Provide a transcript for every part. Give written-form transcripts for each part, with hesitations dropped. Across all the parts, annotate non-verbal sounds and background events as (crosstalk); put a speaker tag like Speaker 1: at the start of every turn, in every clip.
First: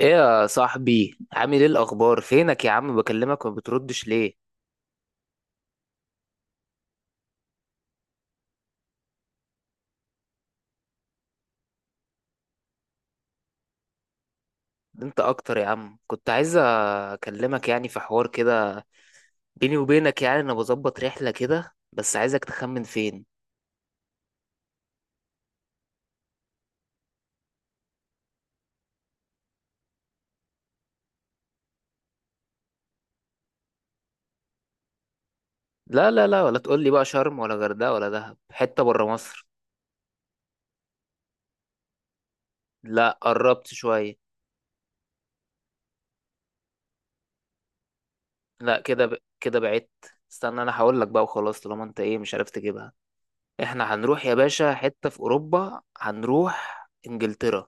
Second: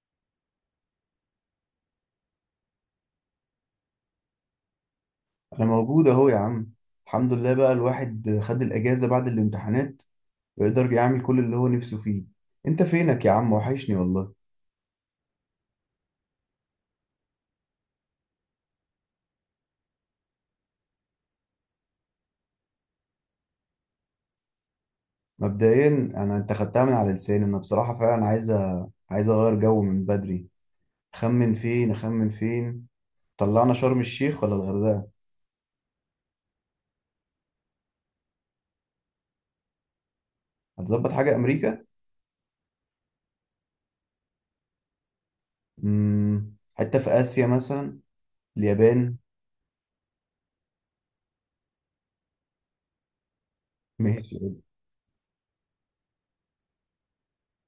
Speaker 1: ايه يا صاحبي، عامل ايه الاخبار؟ فينك يا عم، بكلمك وما بتردش ليه؟
Speaker 2: انا موجود اهو يا عم. الحمد لله بقى الواحد خد الاجازه بعد الامتحانات ويقدر يعمل كل اللي هو نفسه فيه. انت فينك يا عم؟ وحشني والله.
Speaker 1: ده انت اكتر يا عم، كنت عايز اكلمك يعني في حوار كده بيني وبينك. يعني انا بظبط رحله كده، بس عايزك تخمن فين.
Speaker 2: مبدئيا انا انت خدتها من على لساني، انا بصراحه فعلا عايز عايز اغير جو من بدري. خمن فين، اخمن فين. طلعنا شرم الشيخ ولا الغردقه؟
Speaker 1: لا لا لا، ولا تقول لي بقى شرم ولا غردقه ولا دهب، حته بره مصر.
Speaker 2: هتظبط حاجه امريكا.
Speaker 1: لا، قربت شويه.
Speaker 2: حته في اسيا مثلا،
Speaker 1: لا، كده
Speaker 2: اليابان.
Speaker 1: كده بعدت. استنى انا هقول لك بقى وخلاص، طالما انت ايه مش عارف تجيبها. احنا هنروح يا
Speaker 2: ماشي.
Speaker 1: باشا حته في اوروبا، هنروح انجلترا.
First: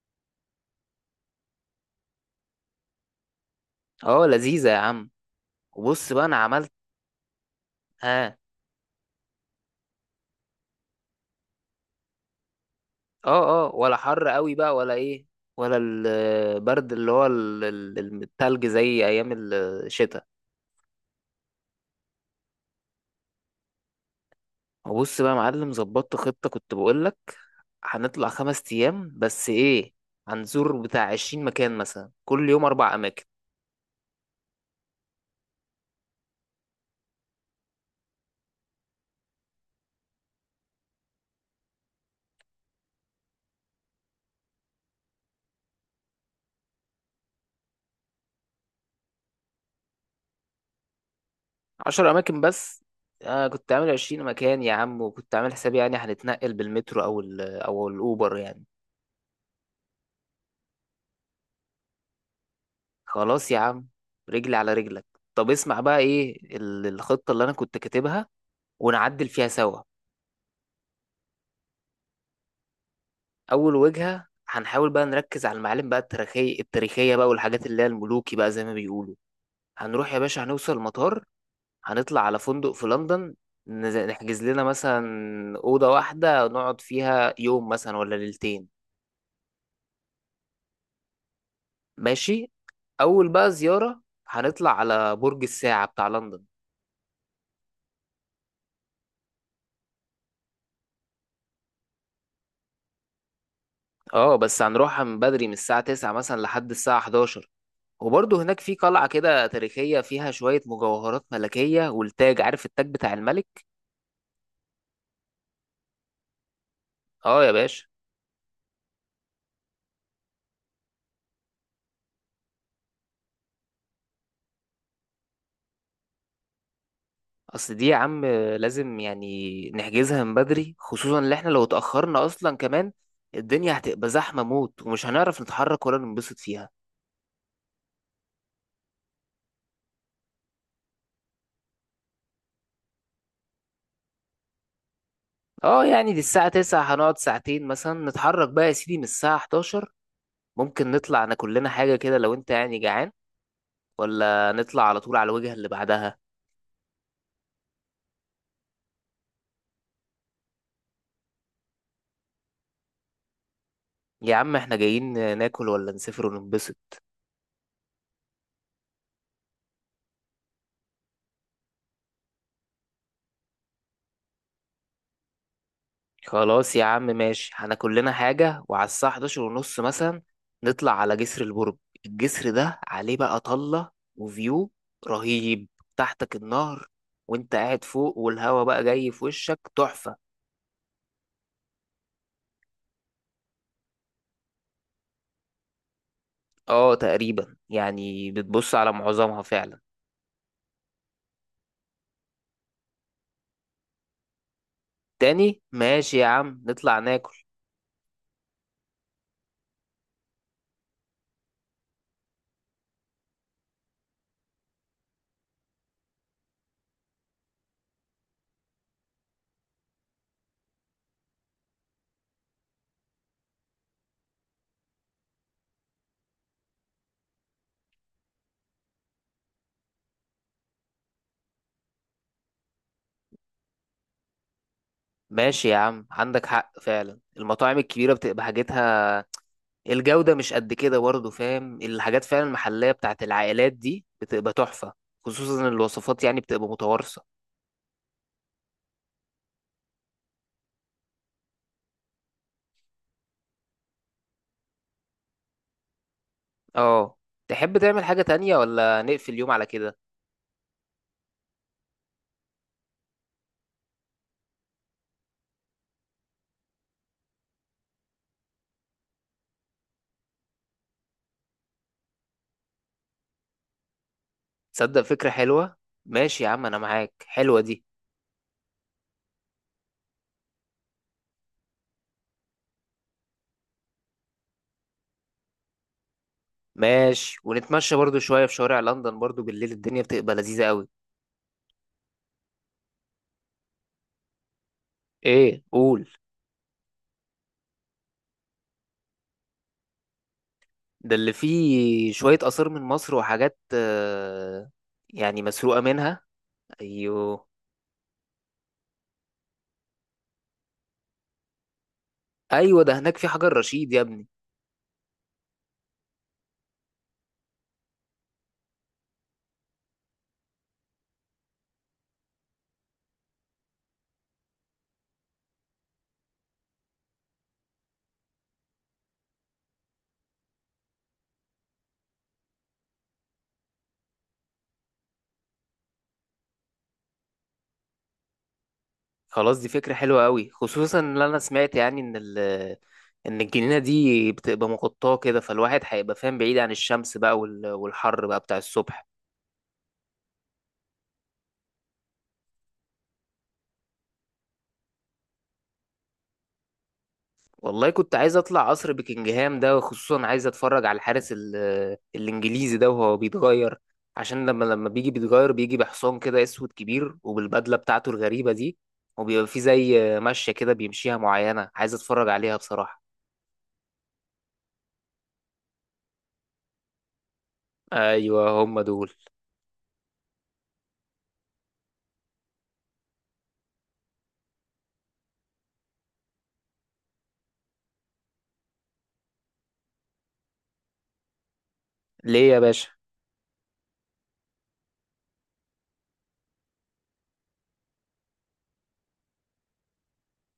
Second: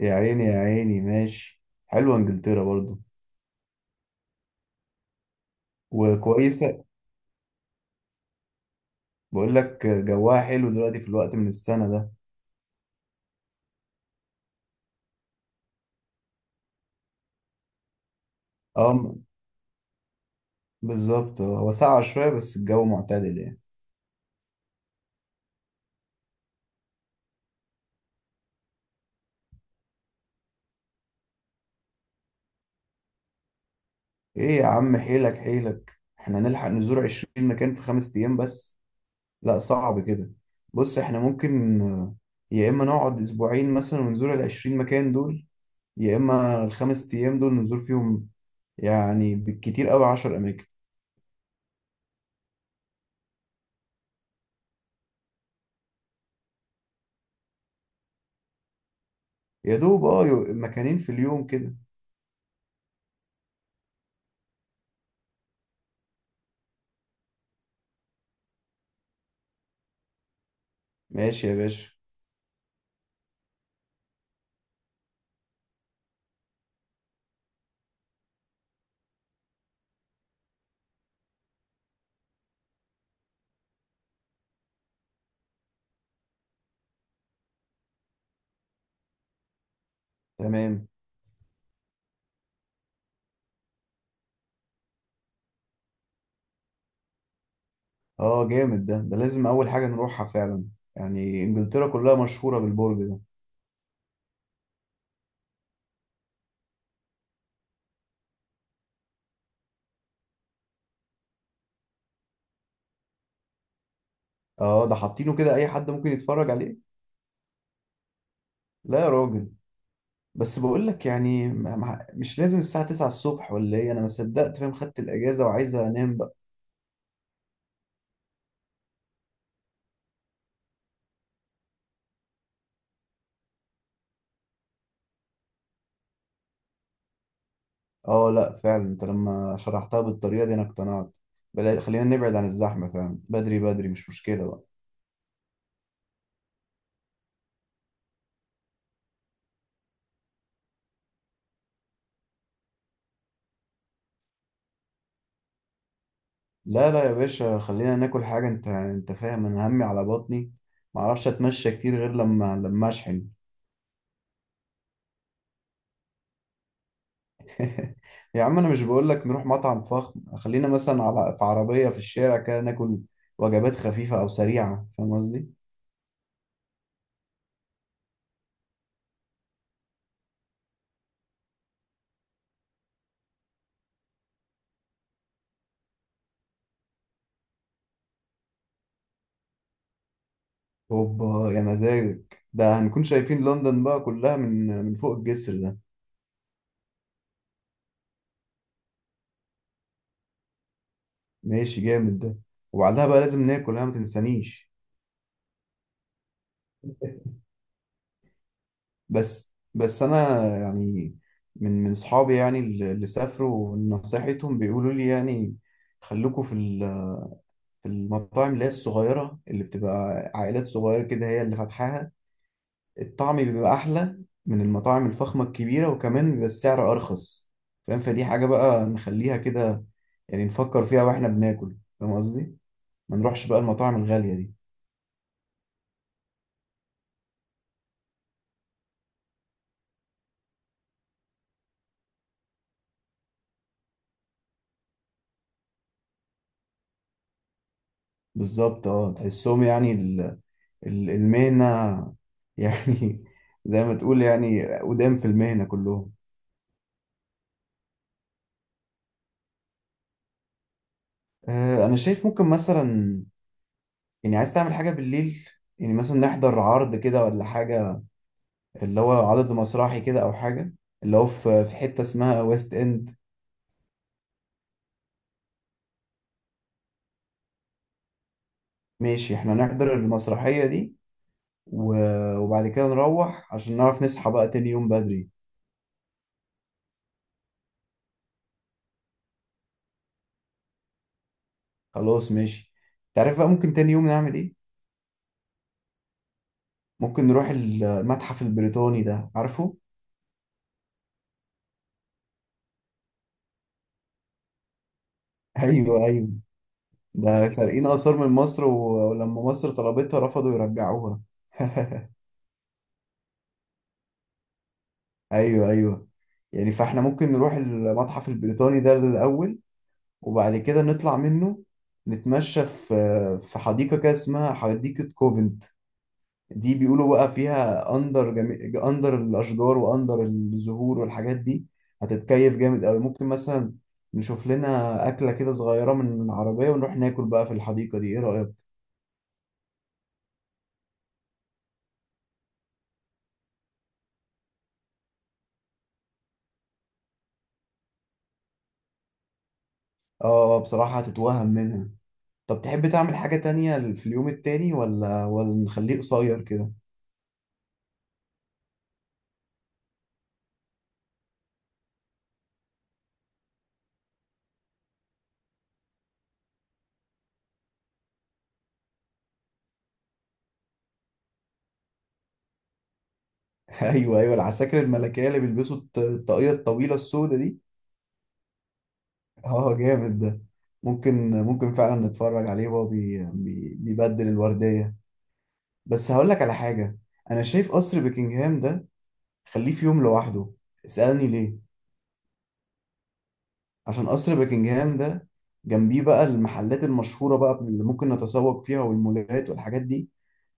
Speaker 2: يا عيني يا عيني، ماشي. حلوه انجلترا برضو،
Speaker 1: اه لذيذه يا عم. وبص بقى انا عملت.
Speaker 2: وكويسه.
Speaker 1: ها.
Speaker 2: بقول لك جواها حلو دلوقتي في الوقت من السنة ده.
Speaker 1: اه اه، ولا حر قوي بقى ولا ايه؟ ولا البرد اللي هو التلج زي
Speaker 2: اه م-
Speaker 1: ايام الشتاء؟
Speaker 2: بالظبط. هو ساقعة شوية بس الجو معتدل يعني.
Speaker 1: وبص بقى يا معلم، ظبطت خطة كنت بقولك. هنطلع خمس ايام بس ايه، هنزور بتاع عشرين مكان مثلا، كل يوم اربع اماكن.
Speaker 2: ايه يا عم، حيلك حيلك، احنا نلحق نزور عشرين مكان في خمس ايام بس؟ لا صعب كده. بص احنا ممكن، يا اما نقعد اسبوعين مثلا ونزور العشرين مكان دول، يا اما الخمس ايام دول نزور فيهم يعني بالكتير قوي عشر اماكن.
Speaker 1: عشر اماكن بس؟ انا كنت عامل عشرين مكان يا عم، وكنت عامل حسابي يعني هنتنقل بالمترو او الاوبر يعني.
Speaker 2: يا دوب اه مكانين في اليوم كده.
Speaker 1: خلاص يا عم، رجلي على رجلك. طب اسمع بقى ايه الخطة اللي انا كنت كاتبها، ونعدل فيها سوا.
Speaker 2: ماشي يا باشا.
Speaker 1: اول وجهة هنحاول بقى نركز على المعالم بقى التاريخية التاريخية بقى، والحاجات اللي هي الملوكي بقى زي ما بيقولوا. هنروح يا باشا، هنوصل المطار، هنطلع على فندق في لندن، نحجز لنا مثلا أوضة واحدة نقعد فيها يوم مثلا ولا ليلتين.
Speaker 2: تمام.
Speaker 1: ماشي. أول بقى زيارة، هنطلع على برج الساعة بتاع لندن.
Speaker 2: اه جامد ده لازم اول حاجه نروحها فعلا، يعني انجلترا كلها مشهوره بالبرج ده.
Speaker 1: اه، بس هنروحها من بدري، من الساعة 9 مثلا لحد الساعة 11. وبرضه هناك في قلعة كده تاريخية فيها شوية مجوهرات ملكية، والتاج، عارف التاج بتاع الملك.
Speaker 2: اه ده حاطينه كده اي حد ممكن يتفرج عليه؟
Speaker 1: اه يا باشا.
Speaker 2: لا يا راجل. بس بقول لك يعني مش لازم الساعه 9 الصبح ولا ايه، انا ما صدقت فاهم خدت الاجازه وعايز انام بقى.
Speaker 1: اصل دي يا عم لازم يعني نحجزها من بدري، خصوصا ان احنا لو اتأخرنا اصلا كمان الدنيا هتبقى زحمة موت، ومش هنعرف نتحرك ولا ننبسط فيها.
Speaker 2: اه لا فعلا، انت لما شرحتها بالطريقه دي انا اقتنعت. بلا خلينا نبعد عن الزحمه فعلا، بدري بدري مش مشكله بقى.
Speaker 1: اه يعني دي الساعة 9، هنقعد ساعتين مثلا، نتحرك بقى يا سيدي من الساعة 11. ممكن نطلع ناكل لنا حاجة كده لو انت يعني جعان، ولا نطلع على طول على الوجهة اللي بعدها.
Speaker 2: لا لا يا باشا، خلينا ناكل حاجه، انت فاهم انا همي على بطني، ما اعرفش اتمشى كتير غير لما اشحن.
Speaker 1: يا عم احنا جايين ناكل ولا نسافر وننبسط؟
Speaker 2: (laughs) يا عم انا مش بقول لك نروح مطعم فخم، خلينا مثلا على في عربية في الشارع كده ناكل وجبات خفيفة او سريعة، فاهم قصدي.
Speaker 1: خلاص يا عم ماشي، هناكل لنا حاجة، وعلى الساعة 11 ونص مثلا نطلع على جسر البرج. الجسر ده عليه بقى طلة وفيو رهيب، تحتك النهر وانت قاعد فوق، والهوا بقى جاي في وشك تحفة.
Speaker 2: اوبا يا مزاجك، ده هنكون شايفين لندن بقى كلها من فوق الجسر ده.
Speaker 1: اه تقريبا، يعني بتبص على معظمها فعلا.
Speaker 2: ماشي جامد ده. وبعدها بقى لازم ناكل، ها ما تنسانيش.
Speaker 1: تاني؟ ماشي يا عم نطلع ناكل.
Speaker 2: بس بس انا يعني، من صحابي يعني اللي سافروا نصيحتهم بيقولوا لي يعني، خلوكوا في ال- في المطاعم اللي هي الصغيرة اللي بتبقى عائلات صغيرة كده هي اللي فاتحاها، الطعم بيبقى أحلى من المطاعم الفخمة الكبيرة، وكمان بيبقى السعر أرخص، فاهم. فدي حاجة بقى نخليها كده، يعني نفكر فيها واحنا بناكل، فاهم قصدي؟ ما نروحش بقى المطاعم الغالية دي.
Speaker 1: ماشي يا عم، عندك حق فعلا، المطاعم الكبيرة بتبقى حاجتها الجودة مش قد كده برضه، فاهم الحاجات فعلا المحلية بتاعت العائلات دي بتبقى تحفة، خصوصا إن الوصفات يعني بتبقى متوارثة.
Speaker 2: بالظبط اه، تحسهم يعني المهنة، (laughs) يعني زي ما تقول يعني قدام في المهنة كلهم.
Speaker 1: اه، تحب تعمل حاجة تانية ولا نقفل اليوم على كده؟
Speaker 2: أنا شايف ممكن مثلا، يعني عايز تعمل حاجة بالليل، يعني مثلا نحضر عرض كده ولا حاجة، اللي هو عدد مسرحي كده أو حاجة، اللي هو في حتة اسمها ويست إند.
Speaker 1: تصدق فكرة حلوة. ماشي يا عم أنا معاك، حلوة دي.
Speaker 2: ماشي، احنا نحضر المسرحية دي، وبعد كده نروح عشان نعرف نصحى بقى تاني يوم بدري.
Speaker 1: ماشي، ونتمشى برضه شوية في شوارع لندن برضه بالليل، الدنيا بتبقى لذيذة قوي.
Speaker 2: خلاص ماشي. تعرف بقى ممكن تاني يوم نعمل ايه؟
Speaker 1: ايه قول.
Speaker 2: ممكن نروح المتحف البريطاني ده، عارفه؟
Speaker 1: ده اللي فيه شوية آثار من مصر وحاجات، يعني
Speaker 2: (laughs)
Speaker 1: مسروقة
Speaker 2: ايوه،
Speaker 1: منها.
Speaker 2: ايوه،
Speaker 1: ايوه
Speaker 2: ده سارقين آثار من مصر، ولما مصر طلبتها رفضوا يرجعوها. (laughs)
Speaker 1: ايوه، ده هناك في حجر رشيد يا ابني.
Speaker 2: ايوه، ايوه. يعني فاحنا ممكن نروح المتحف البريطاني ده الأول، وبعد كده نطلع منه، نتمشى في حديقة كده اسمها حديقة كوفنت، دي بيقولوا بقى فيها اندر الاشجار واندر الزهور والحاجات دي، هتتكيف جامد قوي. ممكن مثلا نشوف لنا اكله كده صغيره من العربيه ونروح ناكل بقى في الحديقه دي، ايه رايك؟
Speaker 1: خلاص، دي فكرة حلوة قوي، خصوصا ان انا سمعت يعني ان ان الجنينة دي بتبقى مغطاة كده، فالواحد هيبقى فاهم بعيد عن الشمس بقى والحر بقى بتاع الصبح.
Speaker 2: اه بصراحه هتتوهم منها. طب تحب تعمل حاجه تانية في اليوم التاني ولا نخليه قصير كده؟
Speaker 1: والله كنت عايز اطلع قصر بكنجهام ده، وخصوصا عايز اتفرج على الحارس الانجليزي ده وهو بيتغير. عشان لما بيجي بيتغير، بيجي بحصان كده اسود كبير، وبالبدلة بتاعته الغريبة دي، وبيبقى فيه زي مشية كده بيمشيها معينة، عايز اتفرج عليها بصراحة.
Speaker 2: (laughs) ايوه، ايوه، العساكر الملكيه اللي بيلبسوا الطاقيه الطويله السوداء دي.
Speaker 1: ايوه هم دول.
Speaker 2: اه جامد ده. ممكن فعلا نتفرج عليه وهو بيبدل الورديه. بس هقول لك على حاجة، أنا شايف قصر بكنجهام ده خليه في يوم لوحده. اسألني ليه؟
Speaker 1: ليه يا باشا؟
Speaker 2: عشان قصر بكنجهام ده، جنبيه بقى المحلات المشهورة بقى اللي ممكن نتسوق فيها والمولات والحاجات دي،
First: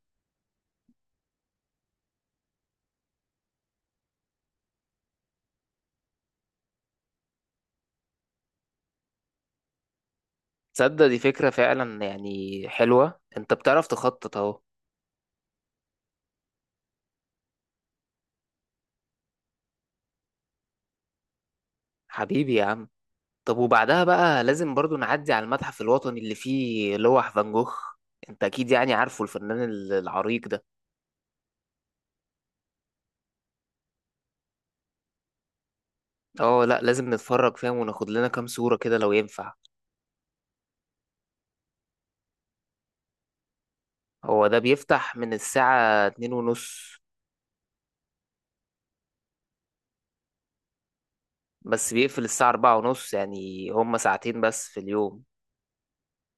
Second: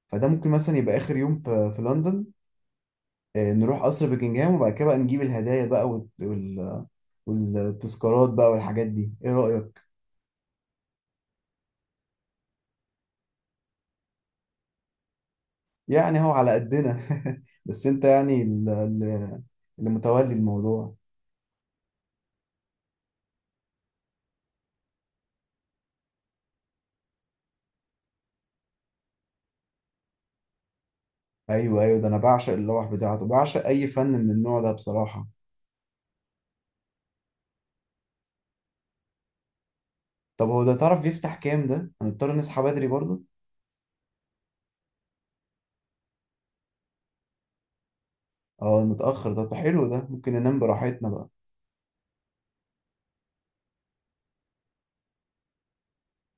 Speaker 2: فده ممكن مثلا يبقى آخر يوم في لندن، نروح قصر بكنجهام وبعد كده بقى نجيب الهدايا بقى، والتذكارات بقى والحاجات دي، ايه رأيك؟
Speaker 1: تصدق دي فكرة فعلا يعني حلوة، انت بتعرف تخطط اهو.
Speaker 2: يعني هو على قدنا، (laughs) بس انت يعني اللي متولي الموضوع.
Speaker 1: حبيبي يا عم. طب وبعدها بقى لازم برضو نعدي على المتحف الوطني اللي فيه لوح فان جوخ. انت اكيد يعني عارفه الفنان العريق ده.
Speaker 2: ايوه، ايوه، ده انا بعشق اللوح بتاعته، بعشق اي فن من النوع ده بصراحه.
Speaker 1: اه لا لازم نتفرج فاهم، وناخد لنا كام صورة كده لو ينفع.
Speaker 2: طب هو ده تعرف بيفتح كام؟ ده هنضطر نصحى بدري برضه.
Speaker 1: هو ده بيفتح من الساعة اتنين ونص.
Speaker 2: اه متاخر ده، طب حلو، ده ممكن ننام براحتنا بقى.
Speaker 1: بس بيقفل الساعة أربعة ونص، يعني هما ساعتين بس في اليوم.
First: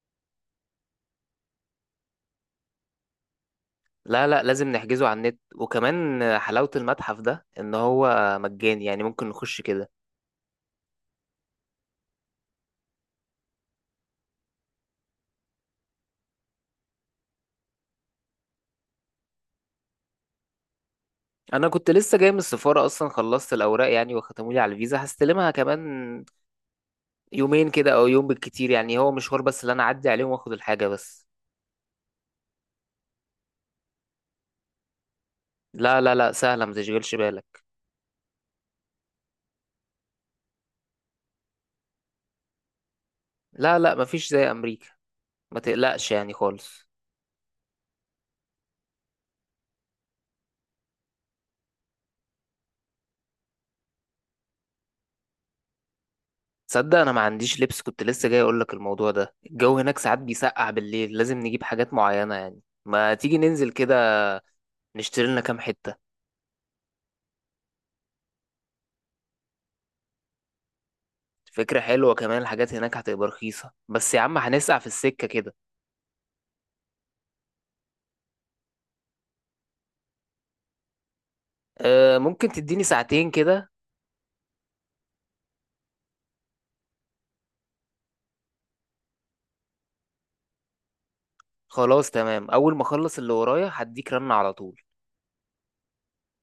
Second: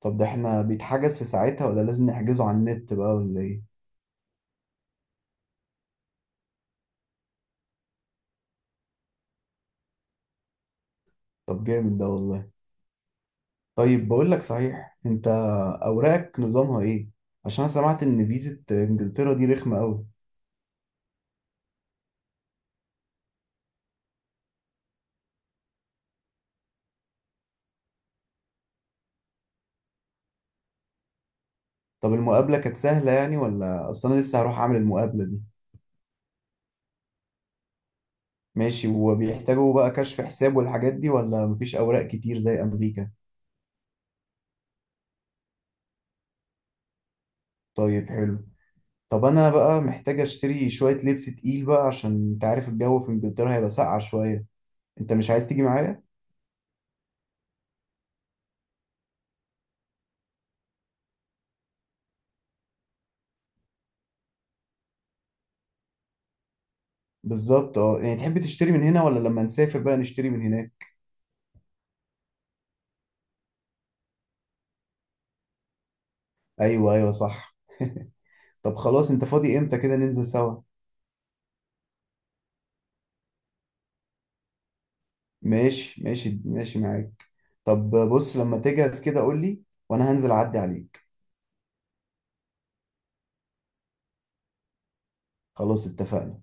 Speaker 2: طب ده احنا بيتحجز في ساعتها ولا لازم نحجزه على النت بقى ولا ايه؟
Speaker 1: لا لا، لازم نحجزه على النت، وكمان حلاوة المتحف ده إن هو مجاني، يعني ممكن نخش كده.
Speaker 2: طب جامد ده والله. طيب بقول لك صحيح، انت اوراقك نظامها ايه؟ عشان انا سمعت ان فيزة انجلترا دي رخمه قوي.
Speaker 1: انا كنت لسه جاي من السفاره اصلا، خلصت الاوراق يعني وختموا لي على الفيزا، هستلمها كمان يومين كده او يوم بالكتير، يعني هو مشوار بس اللي انا اعدي عليهم واخد الحاجه بس.
Speaker 2: طب المقابله كانت سهله يعني؟ ولا اصل انا لسه هروح اعمل المقابله دي.
Speaker 1: لا لا لا، سهله ما تشغلش بالك.
Speaker 2: ماشي، وبيحتاجوا بقى كشف حساب والحاجات دي ولا مفيش اوراق كتير زي امريكا؟
Speaker 1: لا لا، مفيش زي امريكا، ما تقلقش يعني خالص.
Speaker 2: طيب حلو. طب انا بقى محتاج اشتري شوية لبس تقيل بقى، عشان انت عارف الجو في انجلترا هيبقى ساقعة شوية. انت مش عايز تيجي معايا؟
Speaker 1: تصدق انا ما عنديش لبس، كنت لسه جاي اقول لك الموضوع ده، الجو هناك ساعات بيسقع بالليل، لازم نجيب حاجات معينه، يعني ما تيجي ننزل كده نشتري لنا كام حته.
Speaker 2: بالظبط اه، يعني تحب تشتري من هنا ولا لما نسافر بقى نشتري من هناك؟
Speaker 1: فكرة حلوة، كمان الحاجات هناك هتبقى رخيصة، بس يا عم هنسقع في السكة كده.
Speaker 2: ايوه، ايوه، صح. طب خلاص، انت فاضي امتى كده ننزل سوا؟
Speaker 1: أه ممكن تديني ساعتين كده.
Speaker 2: ماشي، ماشي، ماشي، معاك. طب بص، لما تجهز كده قول لي وانا هنزل اعدي عليك.
Speaker 1: خلاص تمام، اول ما اخلص اللي ورايا هديك رن على طول.
Speaker 2: خلاص اتفقنا.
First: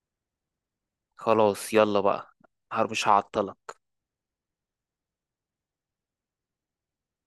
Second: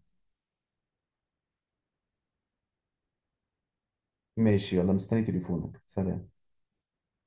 Speaker 1: خلاص يلا بقى. مش هعطلك.
Speaker 2: ماشي، يلا، مستني تليفونك، سلام.